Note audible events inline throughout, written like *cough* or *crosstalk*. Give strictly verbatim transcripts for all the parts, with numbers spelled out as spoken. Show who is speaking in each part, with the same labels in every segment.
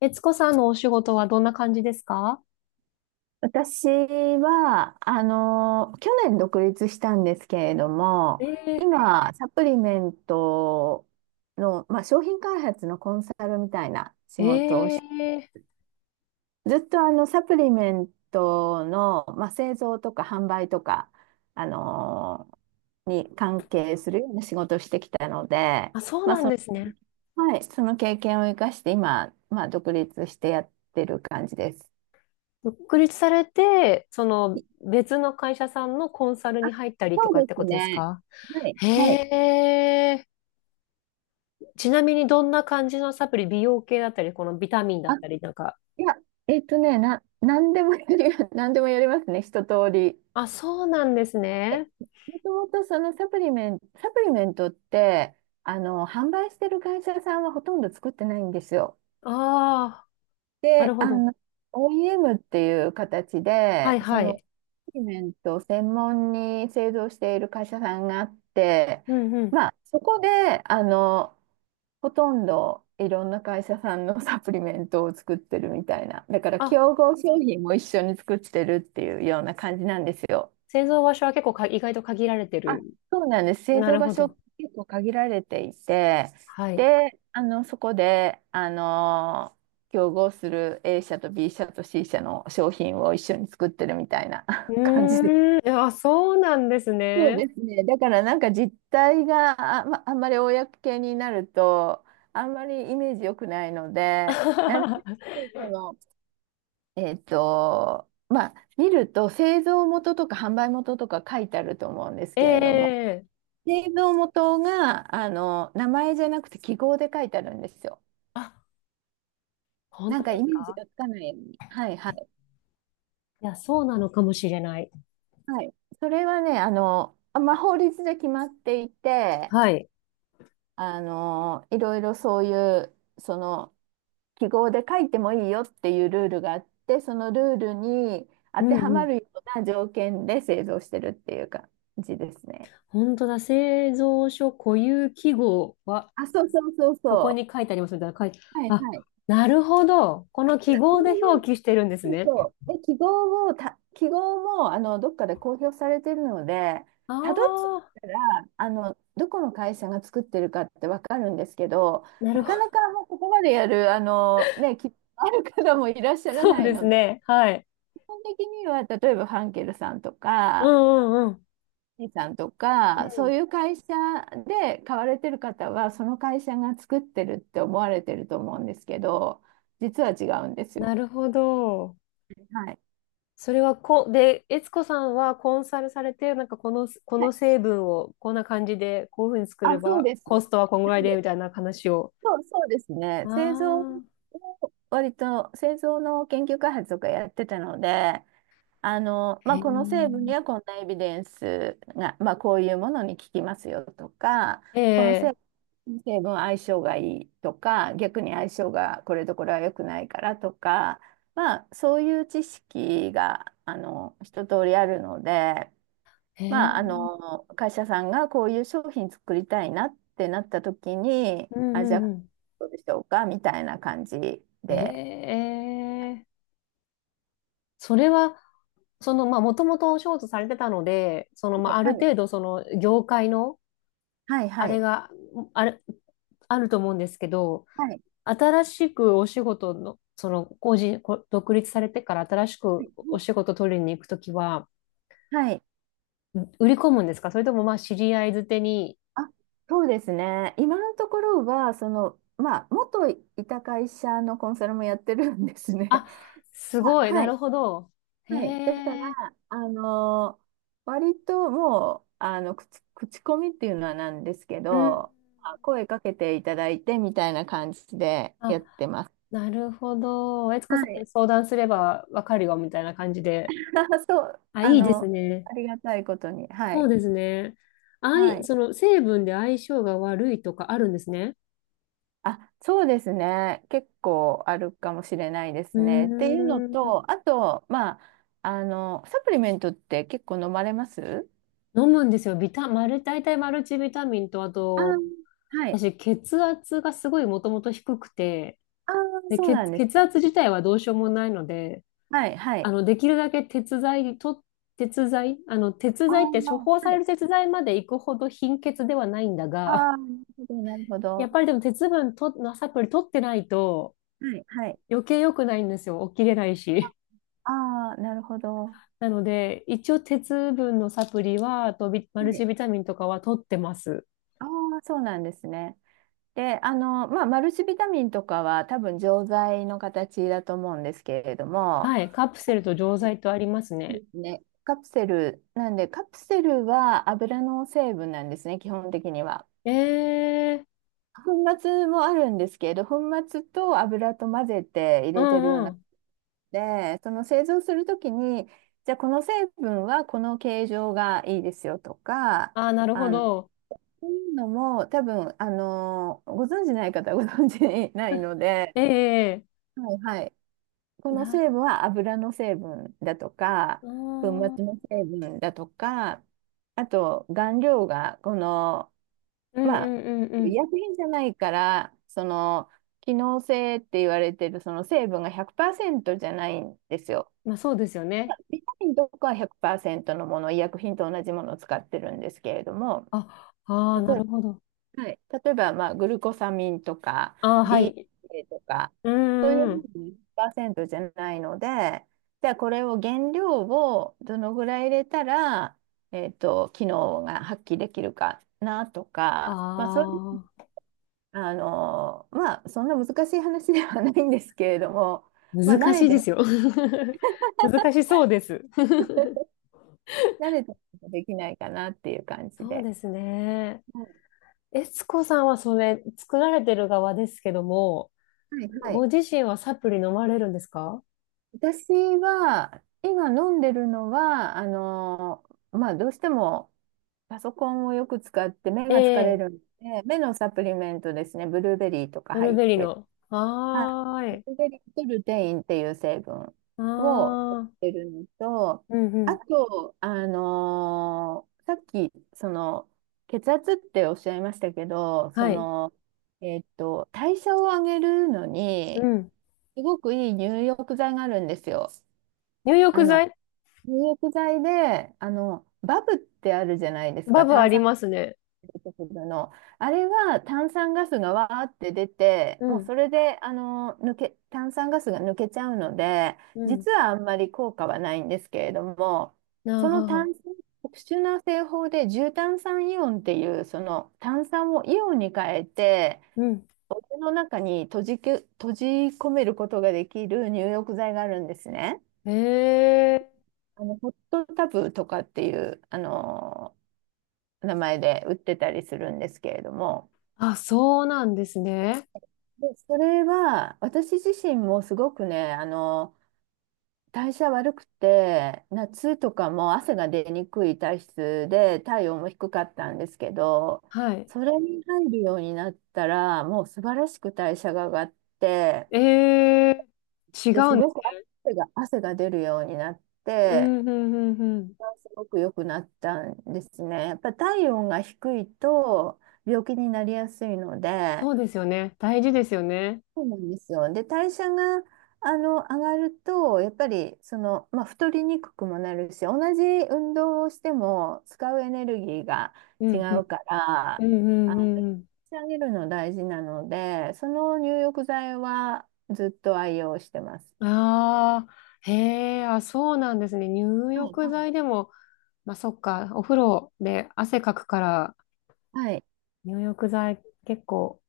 Speaker 1: 悦子さんのお仕事はどんな感じですか？
Speaker 2: 私は、あの、去年独立したんですけれども、
Speaker 1: え
Speaker 2: 今、サプリメントの、まあ、商品開発のコンサルみたいな仕
Speaker 1: ー、
Speaker 2: 事をし
Speaker 1: え
Speaker 2: て、
Speaker 1: ー、
Speaker 2: ずっとあの、サプリメントの、まあ、製造とか販売とか、あの、に関係するような仕事をしてきたので、
Speaker 1: あ、そうなんですね。
Speaker 2: はい、その経験を生かして今、まあ、独立してやってる感じです。
Speaker 1: 独立されて、その別の会社さんのコンサル
Speaker 2: あ、
Speaker 1: に入ったりとか
Speaker 2: そ
Speaker 1: っ
Speaker 2: うで
Speaker 1: て
Speaker 2: す
Speaker 1: ことです
Speaker 2: ね。
Speaker 1: か？
Speaker 2: はい、はい。
Speaker 1: へえ。ちなみにどんな感じのサプリ、美容系だったり、このビタミンだ
Speaker 2: あ
Speaker 1: ったりなんか。
Speaker 2: いや、えっとね、な、何でもやり、*laughs* 何でもやりますね、一通り。
Speaker 1: あ、そうなんです
Speaker 2: で
Speaker 1: ね。
Speaker 2: もともとそのサプリメント、サプリメントって、あの、販売してる会社さんはほとんど作ってないんですよ。
Speaker 1: ああ、な
Speaker 2: で、
Speaker 1: るほ
Speaker 2: あ
Speaker 1: ど。
Speaker 2: の、オーイーエム っていう形
Speaker 1: は
Speaker 2: で、
Speaker 1: い
Speaker 2: そ
Speaker 1: は
Speaker 2: の、
Speaker 1: い。
Speaker 2: サプリメントを専門に製造している会社さんがあって、
Speaker 1: うんうん。
Speaker 2: まあ、そこで、あの、ほとんどいろんな会社さんのサプリメントを作ってるみたいな。だから
Speaker 1: あ、
Speaker 2: 競合商品も一緒に作ってるっていうような感じなんですよ。
Speaker 1: 製造場所は結構か意外と限られて
Speaker 2: あ、
Speaker 1: る。
Speaker 2: そうなんです。製
Speaker 1: な
Speaker 2: 造
Speaker 1: る
Speaker 2: 場
Speaker 1: ほ
Speaker 2: 所
Speaker 1: ど。
Speaker 2: 結構限られていて、
Speaker 1: はい。
Speaker 2: で、あの、そこで、あの、競合する A 社と B 社と C 社の商品を一緒に作ってるみたいな
Speaker 1: う
Speaker 2: *laughs* 感じで。
Speaker 1: ーん、あ、そうなんです
Speaker 2: そう
Speaker 1: ね。
Speaker 2: ですね。だからなんか実態があ、まあんまり公になると、あんまりイメージ良くないので、なるべ
Speaker 1: *laughs*
Speaker 2: くその、えっと、まあ、見ると製造元とか販売元とか書いてあると思うんですけれども、
Speaker 1: ええ。
Speaker 2: 製造元が、あの、名前じゃなくて記号で書いてあるんですよ。
Speaker 1: あ、本
Speaker 2: な
Speaker 1: 当
Speaker 2: んか
Speaker 1: で
Speaker 2: イ
Speaker 1: す
Speaker 2: メージ
Speaker 1: か？
Speaker 2: がつかないように。はいはい。
Speaker 1: いや、そうなのかもしれない。
Speaker 2: はい。それはね、あの、まあ、法律で決まっていて、
Speaker 1: はい。
Speaker 2: あの、いろいろそういう、その、記号で書いてもいいよっていうルールがあって、そのルールに
Speaker 1: う
Speaker 2: 当て
Speaker 1: ん
Speaker 2: は
Speaker 1: う
Speaker 2: ま
Speaker 1: ん。
Speaker 2: るような条件で製造してるっていう感じですね。
Speaker 1: 本当だ。製造所固有記号は、
Speaker 2: あ、そうそうそう
Speaker 1: ここ
Speaker 2: そ
Speaker 1: に書いてありますみたいな書いて、
Speaker 2: う。はい
Speaker 1: あ、
Speaker 2: はい。
Speaker 1: なるほど。この
Speaker 2: た
Speaker 1: 記
Speaker 2: だそ
Speaker 1: 号
Speaker 2: れ
Speaker 1: で
Speaker 2: を、
Speaker 1: 表記してるんです
Speaker 2: そう
Speaker 1: ね。
Speaker 2: そう。で、記号も、た、記号も、あの、どっかで公表されてるので、
Speaker 1: あ
Speaker 2: たどっていっ
Speaker 1: あ、
Speaker 2: たら、あの、どこの会社が作ってるかってわかるんですけど、
Speaker 1: なる
Speaker 2: なか
Speaker 1: ほ
Speaker 2: な
Speaker 1: ど。
Speaker 2: かもうここまでやる、あの、ね、き、ある方もいらっしゃら
Speaker 1: そう
Speaker 2: ない
Speaker 1: です
Speaker 2: ので、
Speaker 1: ね。はい。
Speaker 2: 基本的には、例えばファンケルさんと
Speaker 1: う
Speaker 2: か、
Speaker 1: んうんうん。
Speaker 2: イーさんと
Speaker 1: う
Speaker 2: か、そう
Speaker 1: ん。
Speaker 2: いう会社で買われてる方は、その会社が作ってるって思われてると思うんですけど、実は違うんです
Speaker 1: な
Speaker 2: よ。
Speaker 1: るほど。
Speaker 2: はい。
Speaker 1: それはこ、で、悦子さんはコンサルされて、なんかこの、こ
Speaker 2: は
Speaker 1: の
Speaker 2: い。
Speaker 1: 成分をこんな感じで、こういうふうに作れ
Speaker 2: あ、そう
Speaker 1: ば、
Speaker 2: です。
Speaker 1: コストはこんぐ
Speaker 2: な
Speaker 1: らい
Speaker 2: ん
Speaker 1: で、
Speaker 2: で
Speaker 1: みたいな話を。
Speaker 2: そう、そうですね。製造を
Speaker 1: ああ、
Speaker 2: 割と製造の研究開発とかやってたので、あの、まあ、この成分
Speaker 1: へ
Speaker 2: にはこんなエビデンスが、まあ、こういうものに効きますよとか、この成
Speaker 1: え、
Speaker 2: 分、成分相性がいいとか、逆に相性がこれとこれは良くないからとか、まあ、そういう知識があの一通りあるので、
Speaker 1: ええ、へ
Speaker 2: まあ、あ
Speaker 1: ー、
Speaker 2: の、会社さんがこういう商品作りたいなってなった時に、
Speaker 1: うん
Speaker 2: あ、
Speaker 1: う
Speaker 2: じゃあ、
Speaker 1: んうん。
Speaker 2: どうでしょうかみたいな感じで。
Speaker 1: ええ、それは、その、まあ、もともとお仕事されてたので、その、ま
Speaker 2: は
Speaker 1: あ、
Speaker 2: い
Speaker 1: ある
Speaker 2: はい。
Speaker 1: 程度、その、業界の、
Speaker 2: はい
Speaker 1: あ
Speaker 2: は
Speaker 1: れ
Speaker 2: い。
Speaker 1: が、あれ、あると思うんですけど、
Speaker 2: はい。
Speaker 1: 新しくお仕事の、その、個人、こ独立されてから新しくお仕事取りに行くときは、
Speaker 2: はい。
Speaker 1: ん売り込むんですか？それともまあ、知り合いづてに。
Speaker 2: あ、そうですね。今のところは、その、まあ、元いた会社のコンサルもやってるんですね。
Speaker 1: あ、
Speaker 2: *laughs*
Speaker 1: す
Speaker 2: ま
Speaker 1: ご
Speaker 2: あ、
Speaker 1: い、
Speaker 2: は
Speaker 1: なる
Speaker 2: い。
Speaker 1: ほど。へ
Speaker 2: はい。だか
Speaker 1: え、
Speaker 2: ら、あのー割ともう、あの、口、口コミっていうのはなんですけ
Speaker 1: うん。
Speaker 2: ど、あ、声かけていただいてみたいな感じでやっ
Speaker 1: あ、
Speaker 2: てます。
Speaker 1: なるほど。悦子
Speaker 2: は
Speaker 1: さんに
Speaker 2: い。
Speaker 1: 相談すればわかるよ、みたいな感じで。
Speaker 2: *laughs* そう、
Speaker 1: あ、
Speaker 2: あ
Speaker 1: いいです
Speaker 2: の、
Speaker 1: ね。
Speaker 2: ありがたいことに。は
Speaker 1: そう
Speaker 2: い。
Speaker 1: ですね。あ
Speaker 2: は
Speaker 1: い、
Speaker 2: い。
Speaker 1: その成分で相性が悪いとかあるんですね。
Speaker 2: あ、そうですね。結構あるかもしれないで
Speaker 1: う
Speaker 2: すね。っていうの
Speaker 1: ーん。
Speaker 2: と、あと、まあ、あの、サプリメントって結構飲まれます。
Speaker 1: 飲むんですよ。ビタ、マル、大体マルチビタミンと、あ
Speaker 2: あ
Speaker 1: と、
Speaker 2: ー、はい。
Speaker 1: 私、血圧がすごいもともと低くて、
Speaker 2: ああ、
Speaker 1: で、
Speaker 2: そうなん
Speaker 1: 血、
Speaker 2: です
Speaker 1: 血
Speaker 2: か。
Speaker 1: 圧自体はどうしようもないので、
Speaker 2: はい、は
Speaker 1: あ
Speaker 2: い。
Speaker 1: の、できるだけ鉄剤と、鉄剤、あの、鉄
Speaker 2: ああ、
Speaker 1: 剤って処方さ
Speaker 2: は
Speaker 1: れ
Speaker 2: い。
Speaker 1: る鉄剤まで行くほど貧血ではないんだ
Speaker 2: あ
Speaker 1: が、
Speaker 2: あ、なるほど、なるほ
Speaker 1: *laughs* や
Speaker 2: ど。
Speaker 1: っぱりでも鉄分と、のサプリ取ってないと
Speaker 2: はい、はい。
Speaker 1: 余計良くないんですよ。起きれないし。
Speaker 2: ああ、なるほど。
Speaker 1: なので、一応鉄分のサプリは、あとビマ
Speaker 2: は
Speaker 1: ル
Speaker 2: い。
Speaker 1: チビタミンとかは取ってます。
Speaker 2: ああ、そうなんですね。で、あの、まあ、マルチビタミンとかは多分錠剤の形だと思うんですけれども、
Speaker 1: はい、カプセルと錠
Speaker 2: そ
Speaker 1: 剤とあります
Speaker 2: うで
Speaker 1: ね。
Speaker 2: すね。カプセル、なんで、カプセルは油の成分なんですね、基本的には。
Speaker 1: ええ、
Speaker 2: 粉末もあるんですけど、粉末と油と混ぜて入
Speaker 1: う
Speaker 2: れてるよ
Speaker 1: ん
Speaker 2: うな。
Speaker 1: うん。
Speaker 2: で、その製造するときに、じゃあこの成分はこの形状がいいですよとか、
Speaker 1: ああ、なるほ
Speaker 2: あの、
Speaker 1: ど。
Speaker 2: そういうのも多分、あの、ご存じない方はご存じないので、
Speaker 1: ええ、
Speaker 2: はいはい。この
Speaker 1: な、
Speaker 2: 成分は油の成分だと
Speaker 1: あ
Speaker 2: か、粉
Speaker 1: ー、
Speaker 2: 末の成分だとか、あと顔料がこの、
Speaker 1: うんう
Speaker 2: まあ、
Speaker 1: んうんう
Speaker 2: 医
Speaker 1: ん。
Speaker 2: 薬品じゃないから、その、機能性って言われてるその成分がひゃくパーセントじゃないんですよ。
Speaker 1: まあそうですよね。
Speaker 2: ビタミンとかはひゃくパーセントのもの、医薬品と同じものを使ってるんですけれども、
Speaker 1: あ、あ
Speaker 2: 例
Speaker 1: あ、な
Speaker 2: え
Speaker 1: るほど。
Speaker 2: ば、はい、例えばまあグルコサミンとか
Speaker 1: ああ、はい。
Speaker 2: ディーエイチエー とか、
Speaker 1: う
Speaker 2: そういう
Speaker 1: んうん。
Speaker 2: のもひゃくパーセントじゃないので、じゃあこれを原料をどのぐらい入れたら、えっと、機能が発揮できるかなとか、まあ、そういう、
Speaker 1: ああ、
Speaker 2: あの、まあ、そんな難しい話ではないんですけれども、まあ、慣
Speaker 1: 難し
Speaker 2: れ
Speaker 1: い
Speaker 2: て
Speaker 1: で
Speaker 2: ない、
Speaker 1: すよ。*laughs* 難しそうです。
Speaker 2: *laughs* 慣れてないとできないかなっていう感じ
Speaker 1: そう
Speaker 2: で。
Speaker 1: ですね。えつこさんはそれ、作られてる側ですけども、
Speaker 2: はいはい。
Speaker 1: ご自身はサプリ飲まれるんですか？
Speaker 2: 私は、今飲んでるのは、あの、まあ、どうしてもパソコンをよく使って目が疲れ
Speaker 1: ええ、
Speaker 2: るんで、目のサプリメントですね、ブルーベリーとか
Speaker 1: ブルー
Speaker 2: 入っ
Speaker 1: ベリー
Speaker 2: て、
Speaker 1: の。
Speaker 2: はい、
Speaker 1: は
Speaker 2: ブ
Speaker 1: ーい。
Speaker 2: ルーベリーとルテインっていう成分
Speaker 1: あ
Speaker 2: を取っ
Speaker 1: あ、
Speaker 2: てるのと、
Speaker 1: うんう
Speaker 2: あ
Speaker 1: ん、
Speaker 2: と、あの、さっき、その、血圧っておっしゃいましたけど、そ
Speaker 1: はい。
Speaker 2: の、えっと、代謝を上げるの
Speaker 1: う
Speaker 2: に、
Speaker 1: ん、
Speaker 2: すごくいい入浴剤があるんですよ。
Speaker 1: 入
Speaker 2: あ
Speaker 1: 浴
Speaker 2: の、
Speaker 1: 剤？
Speaker 2: 入浴剤で、あの、バブってあるじゃないです
Speaker 1: バ
Speaker 2: か、
Speaker 1: ブあ
Speaker 2: 炭
Speaker 1: り
Speaker 2: 酸ガ
Speaker 1: ますね。
Speaker 2: ス出てくるの。あれは炭酸ガスがわーって出て、
Speaker 1: う
Speaker 2: もう
Speaker 1: ん、
Speaker 2: それで、あの、抜け、炭酸ガスが抜けちゃうので、
Speaker 1: うん、
Speaker 2: 実はあんまり効果はないんですけれども、
Speaker 1: なあ
Speaker 2: その
Speaker 1: はは、
Speaker 2: 炭酸、特殊な製法で重炭酸イオンっていう、その炭酸をイオンに変えて、
Speaker 1: うん。
Speaker 2: お湯の中に閉じけ、閉じ込めることができる入浴剤があるんですね。
Speaker 1: ええ、
Speaker 2: あの、ホットタブとかっていう、あの名前で売ってたりするんですけれども、
Speaker 1: あ、そうなんですね。
Speaker 2: で、それは私自身もすごくね、あの代謝悪くて、夏とかも汗が出にくい体質で、体温も低かったんですけど、
Speaker 1: はい。
Speaker 2: それに入るようになったら、もう素晴らしく代謝が上がって、
Speaker 1: ええ、違
Speaker 2: で、す
Speaker 1: うんで
Speaker 2: ご
Speaker 1: す。
Speaker 2: く汗が、汗が出るようになっ
Speaker 1: う
Speaker 2: て、
Speaker 1: ん、うん、うん、うん。
Speaker 2: すごく良くなったんですね。やっぱ体温が低いと病気になりやすいので、
Speaker 1: そうですよね。大事ですよね。
Speaker 2: そうなんですよ。で、代謝があの上がると、やっぱりその、まあ、太りにくくもなるし、同じ運動をしても使うエネルギーが
Speaker 1: う
Speaker 2: 違
Speaker 1: ん、う
Speaker 2: う
Speaker 1: ん、
Speaker 2: か
Speaker 1: う
Speaker 2: ら、
Speaker 1: ん、う
Speaker 2: あ
Speaker 1: んう
Speaker 2: の、
Speaker 1: んうん。
Speaker 2: 上げるの大事なので、その入浴剤はずっと愛用してます。
Speaker 1: ああ、へえ、あ、そうなんですね。入
Speaker 2: はい、
Speaker 1: 浴
Speaker 2: はい。
Speaker 1: 剤でも、まあ、そっか、お風呂で汗かくから、
Speaker 2: はい。
Speaker 1: 入浴剤結構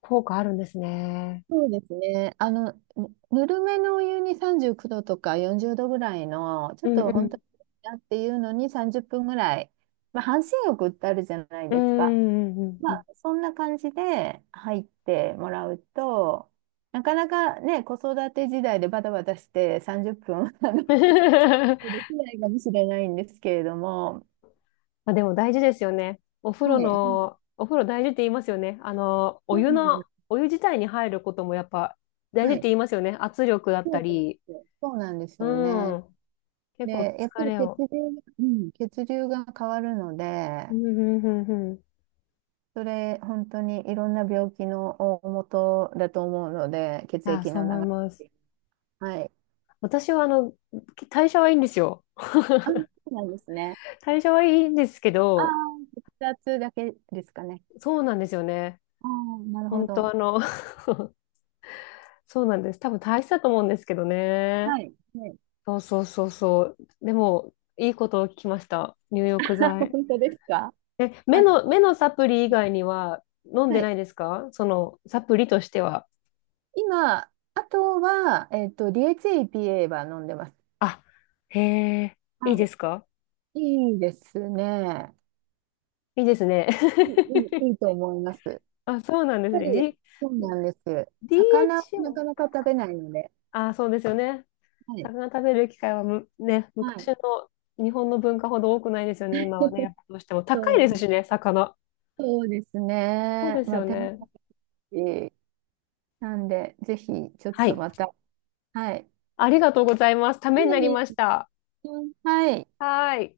Speaker 1: 効果あるんですね。
Speaker 2: そうですね。あの、ぬぬるめのお湯にさんじゅうきゅうどとかよんじゅうどぐらいの、ちょ
Speaker 1: う
Speaker 2: っ
Speaker 1: うん、
Speaker 2: と
Speaker 1: う
Speaker 2: 本当
Speaker 1: ん、
Speaker 2: にだっていうのにさんじゅっぷんぐらい、まあ、半身浴ってあるじゃない
Speaker 1: うーん、
Speaker 2: ですか。
Speaker 1: うん、うん。う
Speaker 2: ま
Speaker 1: ん。
Speaker 2: あ、そんな感じで入ってもらうと、なかなかね、子育て時代でバタバタしてさんじゅっぷん *laughs* あの
Speaker 1: *laughs*
Speaker 2: できないかもしれないんですけれども、
Speaker 1: まあでも大事ですよね。お風呂
Speaker 2: はい、はい、
Speaker 1: の、お風呂大事って言いますよね。あの、お
Speaker 2: そ
Speaker 1: 湯
Speaker 2: うなんで
Speaker 1: の、
Speaker 2: す。
Speaker 1: お湯自体に入ることもやっぱ大事
Speaker 2: は
Speaker 1: って
Speaker 2: い、
Speaker 1: 言いますよね。圧力だっ
Speaker 2: そ
Speaker 1: た
Speaker 2: うなんで
Speaker 1: り。
Speaker 2: すよそうなんです
Speaker 1: う
Speaker 2: よね。
Speaker 1: ん。結構
Speaker 2: で、やっぱ
Speaker 1: 疲
Speaker 2: り
Speaker 1: れ
Speaker 2: 血
Speaker 1: を。
Speaker 2: 流、うん、血流が変わるので、
Speaker 1: うん、うん、うん、うん。
Speaker 2: それ本当にいろんな病気の大元だと思うので、血
Speaker 1: ああ、
Speaker 2: 液
Speaker 1: そう
Speaker 2: の
Speaker 1: 思い
Speaker 2: 流
Speaker 1: ます。
Speaker 2: れ。はい。
Speaker 1: 私はあの、代謝はいいんですよ。
Speaker 2: あ、そうなんですね。
Speaker 1: 代謝はいいんですけ
Speaker 2: ああ、
Speaker 1: ど、
Speaker 2: 血圧だけですかね。
Speaker 1: そうなんですよね。
Speaker 2: ああ、なるほ
Speaker 1: 本当
Speaker 2: ど。
Speaker 1: あの、*laughs* そうなんです。多分大したと思うんですけどね。
Speaker 2: はい。はい。
Speaker 1: そうそうそうそう。でも、いいことを聞きました。入浴
Speaker 2: *laughs*
Speaker 1: 剤。
Speaker 2: 本当ですか？
Speaker 1: え、目
Speaker 2: あ、
Speaker 1: の、目のサプリ以外には飲ん
Speaker 2: は
Speaker 1: で
Speaker 2: い。
Speaker 1: ないですか？その、サプリとしては。
Speaker 2: 今、あとは、えっと、ディーエイチエー、イーピーエー は飲んでます。
Speaker 1: あ、へえ、いいで
Speaker 2: は
Speaker 1: すか？
Speaker 2: い。いいですね。
Speaker 1: いいですね。
Speaker 2: いい、いいいいと思います。やっ
Speaker 1: *laughs* あ、そうなんです
Speaker 2: ぱ
Speaker 1: ね。
Speaker 2: り、
Speaker 1: D、
Speaker 2: そうなんです。魚を
Speaker 1: ディーエイチエー？
Speaker 2: なかなか食べないので。
Speaker 1: あ、そうですよね。
Speaker 2: はい。
Speaker 1: 魚食べる機会はむ、ね、
Speaker 2: は
Speaker 1: 昔
Speaker 2: い。
Speaker 1: の日本の文化ほど多くないですよね、今はね。やっ
Speaker 2: *laughs*
Speaker 1: ぱどうしても
Speaker 2: そ
Speaker 1: 高い
Speaker 2: う、
Speaker 1: ですしね、魚。
Speaker 2: そうです
Speaker 1: そう
Speaker 2: ね。
Speaker 1: です
Speaker 2: まあ、
Speaker 1: よ
Speaker 2: 手間も
Speaker 1: ね。
Speaker 2: かかるしなんで、ぜひ、ちょっ
Speaker 1: は
Speaker 2: と
Speaker 1: い。
Speaker 2: また。はい。
Speaker 1: ありがとうございます。た
Speaker 2: い
Speaker 1: めになり
Speaker 2: えい
Speaker 1: ました。
Speaker 2: え。はい。
Speaker 1: はーい。